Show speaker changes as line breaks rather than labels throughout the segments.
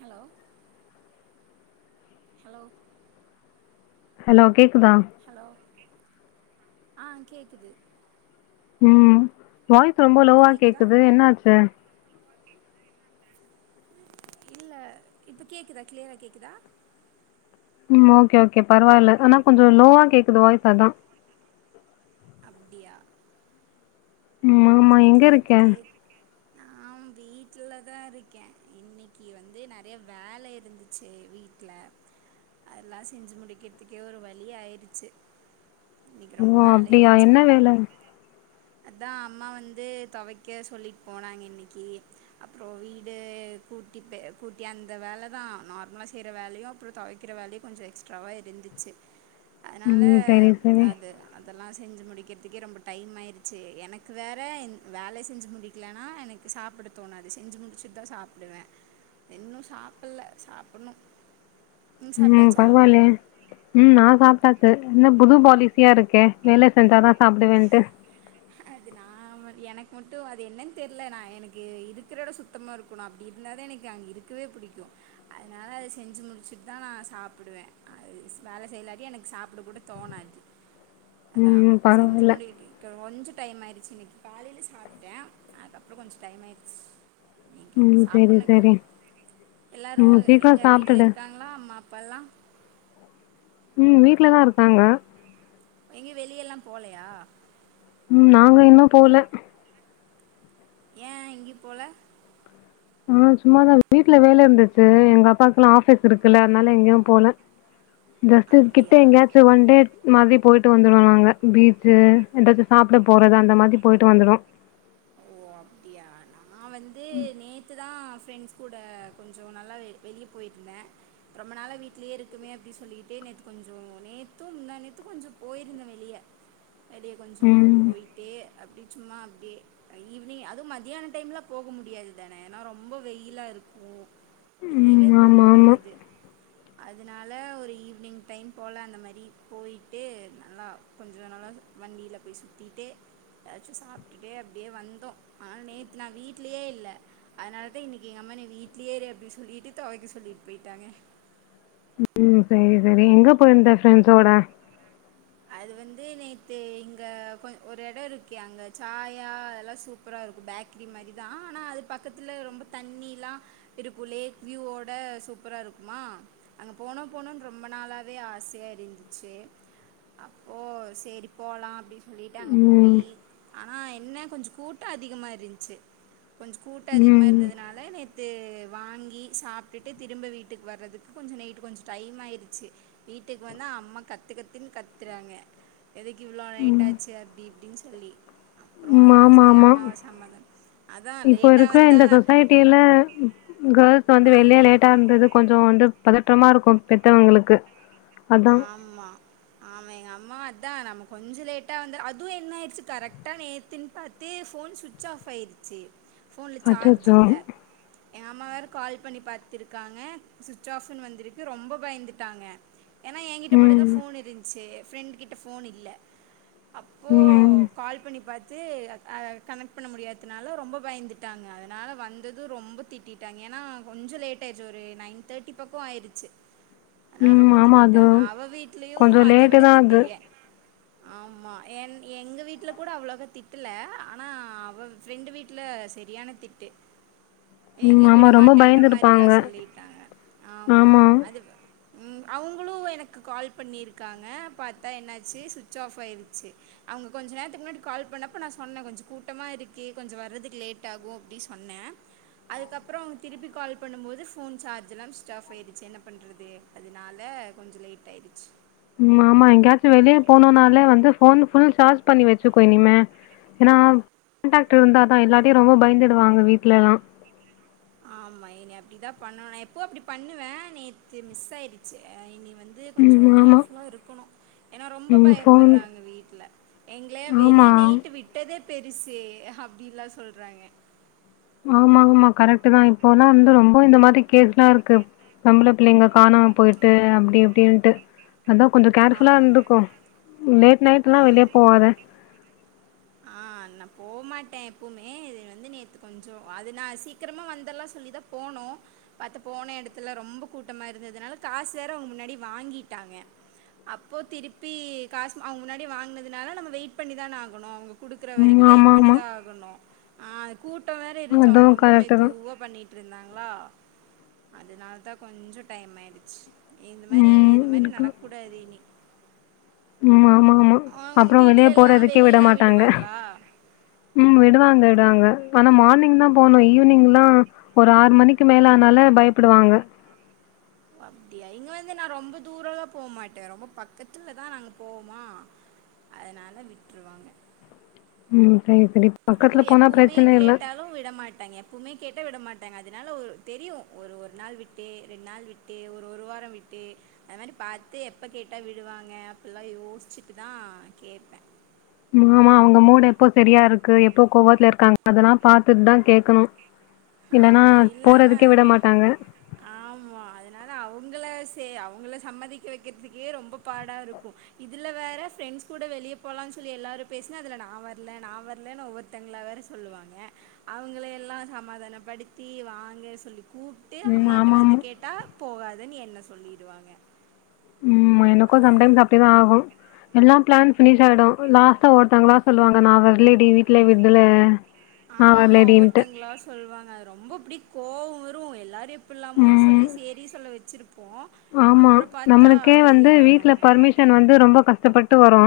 Hello hello
hello கேக்குதா
hello கேக் ஆ கேக்குது
ம் வாய்ஸ் ரொம்ப
இப்போ
லோவா
கேட்குதா
கேக்குது என்னாச்சு
இல்ல இப்ப கேக்குதா கிளியரா கேக்குதா
ம் ஓக்கே ஓக்கே பரவால்ல ஆனா கொஞ்சோ லோவா கேக்குது வாய்ஸ் அத்தா
அப்டியா
ம் ஆமா எங்க
இப்பத்தி
இருக்க
இப்பத்தியே எங்க இருக்க வீட்லதா இருக்கே இன்னிக்கி வந்து நெறைய வேல இருந்துச்சு வீட்ல அதெல்லா செஞ்சு முடிக்றதுக்கே ஒரு வழி ஆயிறிச்சு இன்னக்கி ரொம்ப
ஓ
வேல
அப்டியா
இருன்ச்சா அப்டியா
வேல
என்ன அது அத்தா அம்மா வந்து தொவைக்க சொல்லிட்டு போனாங்க இன்னிக்கு அப்றோ வீடு கூட்டி பெ கூட்டி அந்த வேலதா நார்மலா செய்ற வேலயு அப்றோ தொவைக் கிற வேலையு கொஞ்சோ எக்ஸ்ட்ராவா இருந்துச்சு அதனால
ம் சரி சரி
அது அதெல்லா செஞ்சு முடிக்கிறதுக்கே ரொம்ப டைம் ஆயிறிச்சு எனக் கு வேற வேலைய செஞ்சு முடிக்கலன்னா எனக்கு சாப்பிட தோனாது செஞ்சு முடிச்சுட்டு தா சாப்புடுவே இன்னும் சாப்புல்ல சாப்புன்னும்
உம் பரவால்லயே ம் நா சாப்டாச்சு என்ன புது பாலி சியா இருக்கே வேலை செஞ்சாதா சாப்டுவேன்ட்டு
அது நா எனக்கு மட்டும் அது என்னன்னு தெர்ல நா எனக்கு இருக்கிற எடோ சுத் தமா இருக்கணு அப்டி இருந்தாதா எனக்கு அங்க இருக்கவே புடிக்கும் அதனால அது செஞ்சு முடிச்சுட்டு தா நா சாப்புடுவே அது வேலை செய்யலாட்டி எனக்கு சாப்புட கூட தோணாது அத்தா
ம்
செஞ்சு
பரவால்ல
முடிக்கட்டி கொஞ்சோ டைம் ஆயிறிச்சு இன்னைக்கு காலைல சாப்டே அதுக்கப்றோ கொஞ்சோ டைம் ஆயிறிச்சி ஏன்கிட்
ம் சரி
சாப்பிட்ணு இப்போ
சரி
எல்லாரும்
ம் சீக்கிரோ
எங்க வீட்ல
சாப்ட்டுடு
இருக்காங்களா அம்மா அப்பால்லா
ம் வீட்ல தா இருக்காங்க
எங்கயு வெளிய எல்லா போலயா
ம் நாங்க இன்னம் போல
ஏன் எங்கயு போல
ஆ சும்மாதா வீட்ல வேலை இருந்துச்சு எங்க அப்பாக்குல்லா ஆஃபீஸ் இருக்குல்ல அதனால எங்கயு போல ஜஸ்ட் கிட்ட
அப்படியா
எங்கயாச்சும் ஒன் டேட் மாதிரி போயிட்டு வந்துடுவோ நாங்க பீச்சு ஏதாச்சு சாப்ட போறது அந்த மாதிரி போயிட்டு வந்துடுவோ
ஓ அப்டியா நா வந்து நேத்து தா ஃப்ரெண்ட்ஸ் கூட கொஞ்சோ நல்லா வெளிய போயிருந்தே ரொம்ப நாளா வீட்லயே இருக்கமே அப்டின்னு சொல்லிக்கிட்டே நேத்து கொஞ்சோ நேத்தும் முந்தா நேத்தும் கொஞ்சோ போயிருந்தே வெளிய அடியே கொஞ்சோ
ம்.
போய்டே அப்டி சும்மா அப்டியே ஈவினிங் அதும் மத்யான டைம்ல போக முடியாது தானே ஏன்னா ரொம்ப வெயிலா இருக்கு வெளியவே
ம்.
போக
ஆமா, ஆமா.
முடியாது அதனால ஒரு ஈவினிங் டைம் போல அந்த மாறி போய்டு நல்லா கொஞ்சோ நல்லா வண்டியில போய் சுத்திட்டு ஏதாச்சு சாப்டுட்டு அப்டியே வந்தோ ஆனா நேத்து நா வீட்லயே இல்ல அதனால தா இன்னைக்கி எங்க அம்மா நீ வீ்ட்லயே இருஅப்டி சொல்லிட்டு தொவைக்க சொல்லிட்டு பேயிட்டாங்க
ம் செரி செரி எங்க போயிருந்த ஃப்ரெண்ட்ஸோட
அது வந்து நேத்து இங்க கொஞ் ஒரு இடோ இருக்கு அங்க சாயா அதெல்லா சூப் பறா இருக்கு பேக்ரி மாறி தா ஆனா அது பக்கத்துல ரொம்ப தண்ணில்லா இருக்கு லேக் விவோட சூப்பரா இருக்குமா அங்க போனோ போனுனு ரொம்ப நாளாவே ஆசையா இருந்துச்சு அப்போ செரி போலா அப்டின்னு சொல்லிட்டு அங்க
ம்.
போயி ஆனா என்ன கொஞ்சோ கூட்டோ அதிகமா இருந்துச்சு கொஞ்ச கூட்டோ அதிகமாக
ம்.
இருந்ததுனால நேத்து வாங்கி சாப்டுட்டு திரும்ப வீட்டுக்கு வர்றதுக் கொஞ்ச நைட்டு் கொஞ்ச டைம் ஆயிறுச்சு வீட்டுக்கு வந்து அம்மா கத்து கத்துன்னு கத் த்துறாங்க எதுக்கு இவ்ளோ
ம்.
நைட்
ம்.
ஆச்சு அப்டி இப்டின்னு சொல்லி அப்போற அதெல்லா
ஆமா,
சொல்லி
ஆமா.
அம்மாவ சமாதம் அதா லேட்டா வந்தா
ட்டியில கேர்ள்ஸ் வந்து வெளியே
ஆமாம்
லேட்டா இருந்தது கொஞ்சோ வந்து பதட்டமா இருக்கு பெத்தவுங்களுக்கு
ஆமா ஆமா எங்க அம்மா அதான் நம்ம கொஞ்ச லேட்டா வந்த அதுவு என்ன ஆயிறுச்சு கரெக்டா நேத்துன்னு பாத் தே போன் சுட்ச் ஆஃப் ஆயிருச்சி போன்ல சார்ஜ் இல்ல
அச்சச்சோ!
எங்க அம்மா‌ வேற‌ கால் பண்ணி பாத்துருக்காங்க ஸ்சுவிட்ச் ஆப்புனு வந்துருக்கு ரொம்ப பயந்துட்டாங்க ஏன்னா என்கிட்ட மட்டுந்தா
ம்.
ஃபோன் இருந்துச்சு ஃப்ரெண்ட் கிட்ட ஃபோன் இல்ல அப்போ
ம்.
கால் பண்ணி பாத்து கனெக்ட் பண்ண முடியதுனால ரொம்ப பயந்துட்டாங்க அதனால வந்தது ரொம்ப திட்டி விட்டாங்க ஏன்னா கொஞ்சோ லேட்டாயிருச்சு ஒரு நைன் தேட்டி பக்கோ ஆயிடுச்சு ஆ
ம்.
ரொம்ப
ஆமா. அது
திட்டிட்டாங்க அவ வீட்லயு
கொஞ்சம்
அத
லேட்டு
விட
தான்
திட்டு
அது.
ஏ ஆமா என் எங்க வீட்ல கூட அவ்ளோக்கா திட்ல ஆனா அவ ஃப்ரெண்டு வீட்ல செரியான திட்டு
ம்.
எங்கயு
ஆமா
விட
ரொம்ப
மாட்டேன்ற மாரிலா
பயந்துருப்பாங்க.
சொல்லிட்டாங்க ஆமா அது ம் அவ்ங் அவளு எனக்கு கால் பண்ணிருக்காங்க பாத்தா என்னாச்சி சுவிட்ச் ஆஃப் ஆயிருச்சு அவுங்க கொஞ்ச நேரத்துக்கு முன்னாடி கால் பண்ணப்ப நா சொன்னகொஞ்ச கூட்டமா இருக்கு கொஞ்ச வர்றதுக்கு லேட் டாகு அப்டி சொன்ன அதுக்கப்பறோ திருப்பி கால் பண்ணும்போது ஃபோன் சார்ஜ்ல்லாம ஸ்விச் ஆஃப் ஆயிருச்சு என்ன பண்றது அதுனால கொஞ்ச லேட் ஆயிடுச்
ம் ஆமா எங்கயாச்சு வெளிய போனுனாலே வந்து போன் ஃபுல் சார்ஜ் பண்ணி வச்சுக்கோ இனிமே ஏன்னா கான்டக்ட் இருந்தா தா இல்லாட்டி ரொம்ப பயந்துடுவாங்க வீட்லலா
ஆமா இனி அப்டி தா பண்ணொணு நா எப்போ அப்டி பண்ணுவே நேத்து மிஸ் ஆயிடுச்சு இனி வந் து கொஞ்சொ
ம். ஆமா.
கேர்ஃபுலா இருக்கணு ஏனா ரொம்ப
ம். ஃபோன்
பயப்புறாங்க வீட்ல எங்ளே
ஆமா.
வெளிய நைட்டு விட் ட்டதே பெருசு அப்டிலா சொல்றாங்க
ஆமா ஆமா கரெக்ட் தா இப்போல்லா வந்து ரொம்ப இந்த மாரி கேஸ்ல்லா இருக்கு பொம்ள பிள்ளைங்க காணாம போயிட்டு அப்டி அப்டின்ட்டு அதா கொஞ்ச கேர்ஃபுல்லா
ஆமா,
இருந்துக்கோ லேட் நைட்லா
ஆமா.
வெளிய போவாத
ஆ நா போமாட்டே எப்பமே இது வந்து நேத்து கொஞ்சொ அது நா சீக்கிரமா வந்தலா சொல்லிதா போனோ பத்து போன எடத்துல ரொம்ப கூட்டமா இருந்ததுனால காசு வேற அவுங்க முன்னாடி வாங்கிட்டாங்க அப்போ திருப்பி காசு அவங்க முன்னாடி வாங்குனதுனால நம்ம வெயிட் பண்ணி தான ஆகணு அவுங்க குடுக்குற
ம்.
வரைக்கு வெயிட் பண்ணி
ஆமாமா.
தா ஆகணு கூட்டோ வேற இருஞ்சு அவுங்க
அதுவும்
ரொம்ப
கரெக்ட்டு தான்.
மெதுவா பண்ணிட்ருந்தாங்ளா அதுனால தா கொஞ்சோ டைம் ஆயிடுச் இந்த மாரி இது
ம்.
மாரி
இருக்கு.
நடக்கூடாது இனி
ம் ஆமா ஆமா
அவங்க
அப்றோ வெளிய
வீட்ல எல்லா
போறதுக்கே விட
வெளியலா
மாட்டாங்க
விடுவாங்களா
ம் விடுவாங்க டாங்க ஆனா மார்னிங் தா போணு ஈவ்னிங்லா ஒரு ஆறு மணிக்கு மேல ஆனாலே பயப்படுவாங்க
அப்டியா இங்க வந்து நா ரொம்ப தூரலா பொமாட்ட ரொம்ப பக்கத்துலதா நாங்க போவோமா அதுனால விட்ருவாங்க
ம் சரி சரி பக்கத்துல
அதுவும்
போனா
எப்பவுமே
பிரச்சன இல்ல
கேட்டாலும் விட மாட்டாங்க எப்வுமே கேட்ட விட மாட்டாங்க அதனால ஒ தெரியு ஒரு ஒரு நாள் விட்டு ரெண் நாள் விட் ட்டு ஒரு ஒரு வார விட்டு அது மாரி பாத்து எப்ப கேட்டா விடுவாங்க அப்பில்லா யோசிச்ட்டுதா கேப்ப
மாமா அவுங்க மூடு எப்போ செரியா இருக்கு எப்போ கோவத்துல இருக்காங்க அதலா பாத்துட் தா கேட்கணு இல்லன்னா
ஆமா இல்லாம
போறதுக்கே விட
வே
மாட்டாங்க
ஆமா அதுனால அவுங்கள சே அவங்கள சம்மதிக்க வக்றதுக்கே ரொம்ப பாடாருக்கு இதுல வேற ஃப்ரெண்ட்ஸ் கூட வெளிய போலான் சொல்லி எல்லாரு பேஸ்னா அதுல நா வரல நா வரலனு ஒவ்வொரு தங்ளா வேற சொல்லுவாங்க அவுங்கள எல்லா சமாதானப்படுத்தி வாங்க சொல்லி கூப்ட்டு
ம்.
அம்மாட்ட வந்து
ஆமாமா.
கேட் டா போகாதன் என்ன சொல்லிடுவாங்க
ம்மா எனக்கு சம்டைம்ஸ் அப்டிதா ஆகு எல்லா பிளான் பினிஷ் ஆயிடு லாஸ்ட்டா ஒருத்தவங்களா சொல்லுவாங்க நா வரலடி வீட்ல விட்டல
ஆமா ஒவ்வொருத்தங்களால சொல்வாங்க அது ரொம்ப அப்டி கோவோ வரு எல்லாரையு எப்புல்லாமோ
ம்.
சொல்லி சேரி சொல்ல வச்சிருப்போ
ஆமா.
அப்பற பாத்தா இல்லன்னுவாங்க
சன் வந்து ரொம்ப கஷ்டப்பட்டு வரோ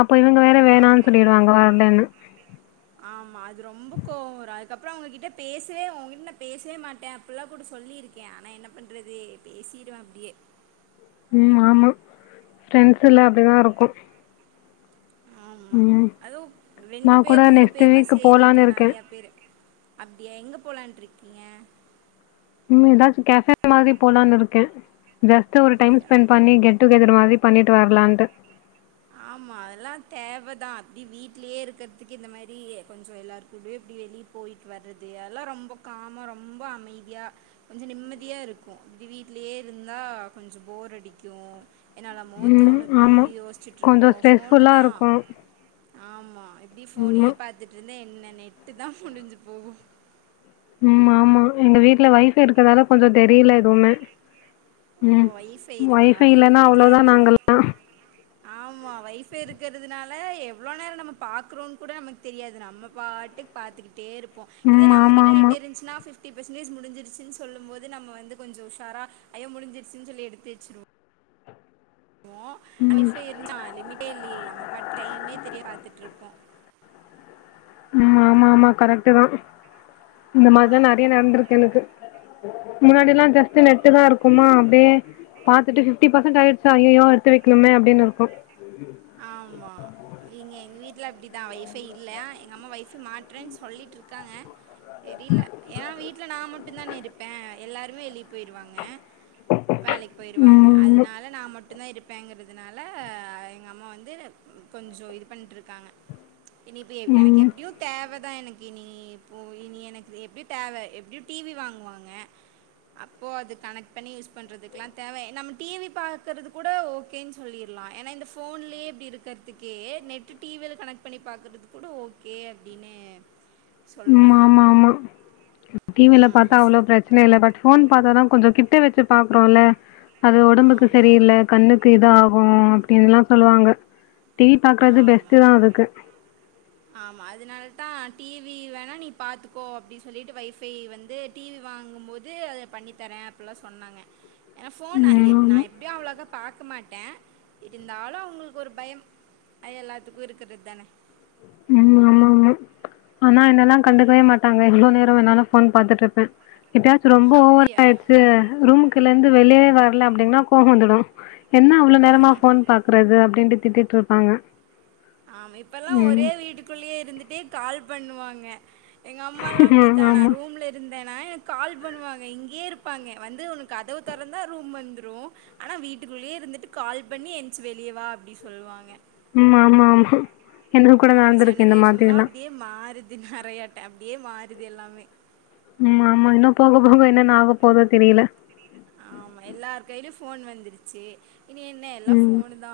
அப்போ இவங்க வேற வேணான்
ஆமா
சொல்லிடுவாங்க வர்லன்னு
ஆமா அது ரொம்ப கோவ வரு அதுக்கப்றோ அவுங்ககிட்ட பேசவே உங்கிட்ட நா பேசவே மாட்டே அப்புல்லா கூட சொல்லிருக் எ ஆனா என்ன பண்ணறது பேசிடுவே அப்டியே
ம் ஆமா ஃரெண்ட்ஸ்செல்லா அப்டிதா இருக்கு
ஆமா அதுவு
நா
ரெண்டு
கூட
பேர் மூணு
நெக்ஸ்ட்
பேர்னா
வீக் போலான்னு
செரிங்களா
இருக்கே
நறைய பேரு அப்டியா எங்க போலான்ட்ருக்கீங்க
இன்மேதாச்சு கேஃபே மாதிரி போலான் இருக்கே ஜஸ்ட்டு ஒரு டைம்
அப்படியா
ஸ்பெண்ட் பண்ணி கேட் டு கெதர் மாதிரி பண்ணிட்டு வரலான்ட்டு
ஆமா அதெல்லா தேவதா அப்டி வீட்லயே இருக்கற்துக்கு இந்த மாரி கொஞ்சோ எல்லார் இருக்கூடயு இப்டி வெளிய போய்ட்டு வர்றது அதெல்லா ரொம்ப காமா ரொம்ப அமைதியா கொஞ்ச நிம்மதியா இருக்கு இப்டி வீட்லியே இருந்தா கொஞ்ச ஃபோர் அடிக்கு என்னாலமோ
ம்
தோணு இப்டி
ஆமா
யொசி
கொஞ்சோ
ருப்போம் ஃபோன்னு
ஸ்ட்ரெஸ்ஃபுல்லா
தா
இருக்கு
ஆமா எப்டி ஃபோனயே
ஆமா
பாத் பாரத்தட்டுருந்த என்ன நெட்டு தா முடிஞ்சி போகு
ம் ஆமா எங்க வீட்ல ஒய்ஃபை இருகதால கொஞ்சோ தெரில எதுமே
ஓ!
ம்
வைஃபை இருக்கா?
ஒய்ஃபை
எங்க
இல்லனா
வீட்ல
அவ்ளோதா
அது இல்ல.
நாங்கல்லா
ஆமா ஒய்ஃபை இருகுறதுனால எவ்ளோ நேரம் நம்ம பாக்குறோன் கூட நமக் தெரியாது நம்ம பாட்டுக் பாத்துக்கிட்டே இருப் போம் இதோ
ம்
நம்ம
ஆமா
கிட்ட
ஆமா
நெட்ட இருந்துச்சுா பிஃப்டி பிர்சன்டேஜ் முடிஞ்சிடுச்சு சொல்லும் போது நம்ம வந்து கொஞ்சோ உஷாரா அய்யோ முஞ்சிருச்சின் சொல்லி எடுத்து வச்சுருவோ மோ
ம்
ஒய்ஃபை இருந்துச் ஆ லிமிட்டே இல்லியே நம்மபட்டு டைம்மே தெரிய பாத்துட்டுருப்போ
ம் ஆமா ஆமா கரெக்ட்டு தா இந்த மார்தா
ஆமா
நறைய நடந்திருக்கு எனக்கு முன்னாடில்லா ஜஸ்த் நெ ட்டு தாருக்குமா அப்டே பாத்துட்டு ஃபிஃப்டிபர்சன்ட் ஆயிர்ச்சா ஜயியோ எடுத்து வெக்ணுமே அப்டின்னு
ஆம்மா இங்கெ எங்வீட்ல அப்டிதா ஒய்ஃபை இல்ல எங்க அம்மா ஒய்ஃபை மாட்டுறேன் சொல்லிட்ருக்காங்க தெரில ஏன வீட்ல நா மட்டுந்தானே இருப்பே எல்லாருமே வெளி பொய்ருவாங்க வேலைக் பொயிருவாங்க
ம்
அதுனால நா மட்டுந்தா இருப்பேங்கற்துனால எங்க அம்மா வந்து கொஞ்சொ இது பண்ணிட்டுருக்காங்க இனிபே எனக்
ம்
எப்டியோ தேவதா எனக் இனி இப்போ இனி எனக் எப்டி தேவ எப்டியு டி வி வாங்குவாங்க அப்போ அது கனெக்ட் பண்ணி யூஸ் பண்றதுக்லா தேவ நம்ம டிவி பார்கற்து கூட ஓ க்கேன் சொல்லிட்லா என்னா இந்த ஃப் ஃபோன்லே இப்டி இருக்கற்துக்கே நெட்டு டி வில் கனெக் பண்ணி பாக்கற்துக்கூட ஓக்கே அப்டின்னு
ம் ஆம்மா ஆம்மா டிவில பாத்தா அவ்ளோ
ஆமாம்
பிரச் சன இல்ல பட் ஃபோன் பாத்தாதா கொஞ்சொ கிட்டெ வெச்சு பாக்குறோல்ல அது ஒடம்புக்கு
ஆமாம்
சரியில்ல கண்ணுக்கு இத ஆகு அப்டின்லா சொல்லுவாங்க டி பாக்கறது பெஸ்ட்டுதா அதுக்கு
ஆம்மா அதுனால் தா டி வி வேணா நீ பாத்துக்கோ அப்டி சொல்லிட்டு வைஃபை வந்து டி வி வாங்குபோது அத பண்ணித்தரே அப்பில்லா சொன்னாங்க ஏன்னா ஃபோன் எ
ம்
நா
ஆமா
எப்டியு அவ்ளோக்க பாக்கமாட்டே இ இந்தாலு அவங்குளுக் ஒரு பயம் அது எல்லாத்துக்கு இருக்கற்து தான
ம் ஆம்மா ஆம்மா ஆன்னா என்னல்லா கண்டுக்வே மாட்டாங் எவ்ளநேரொவென்னாலு ஃபோன் பாத்துட்ருப்பே எப்யாச்சு ரொம்ப ஓவரா
அப்படியா
ஆயிடுச்சு ரூமுக் ல்லேந்து வெள்ளே வர்ல அப்டின்னா கோவந்துடும் என்ன அவ்வளோ நேரமா ஃபோன் பாக்குறது அப்டின்ட்டு திட்டிட்ருப்பாங்க
ஆம் இப்பெல்லா
ம்
ஒரே வீட்டுக்குள்ளியே இருந்துட்டே கால் பண்ணுவாங்க எங்க அம்மால்லா அப்டித்தா
ஆமா
நா ரூம்லே இருந்தேன்னா எனக் கால் பண்ணுவாங்க இங்கே இருப்பாங்க வந்து உனக் கதவு தெரந்தா ரூம் வந்துரூ அனா வீட்டுக்குள்ளே இருந்துட்டு கால் பண்ணி என்ச் வெளியேவா அப்டி சொல்வாங்கெ
ம் ஆம்மா ஆம்மா எனக் கூட
ஆமா
நடந்துருக்கு இந்த
ஜெனரேஷன்லா
மாதிரில்லா
அப்டியே மாறுது நறையாட்ட அப்புடியே மாறுது எல்லாமே
உம் ஆம்மா இன்னு போக போக என்னென்னு ஆக போதோ தெரில
இ ஆம்மா எல்லார் கைலியு ஃபோன் வந்துருச்சு இனி என்ன எல்லா
ம்
ஃபோனுதா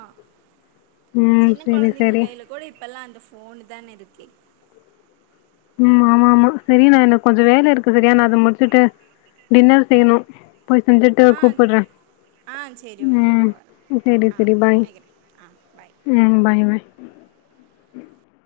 ம்
சின்னக்
செரி
கொழந்தைங்க
செரி
கைல போடி இப்பெல்லா அந்த ஃபோனு தான இருக்கே
உம் ஆம்மா ஆம்மா செரி நா எனக் கொஞ்சொ வேல இருக்கு செரியா நா அத முட்ச்சுட்டு டின்னர் செய்ணு போய் செஞ்சுட்டு
ஆ
கூப்புட்டுற
ஆ சேரி ஓக்கே பரவால்ல
சரி
ஆ
சரி பாய்
வக்கிறேன் ஆ பாய்
ம் பாய் பாய்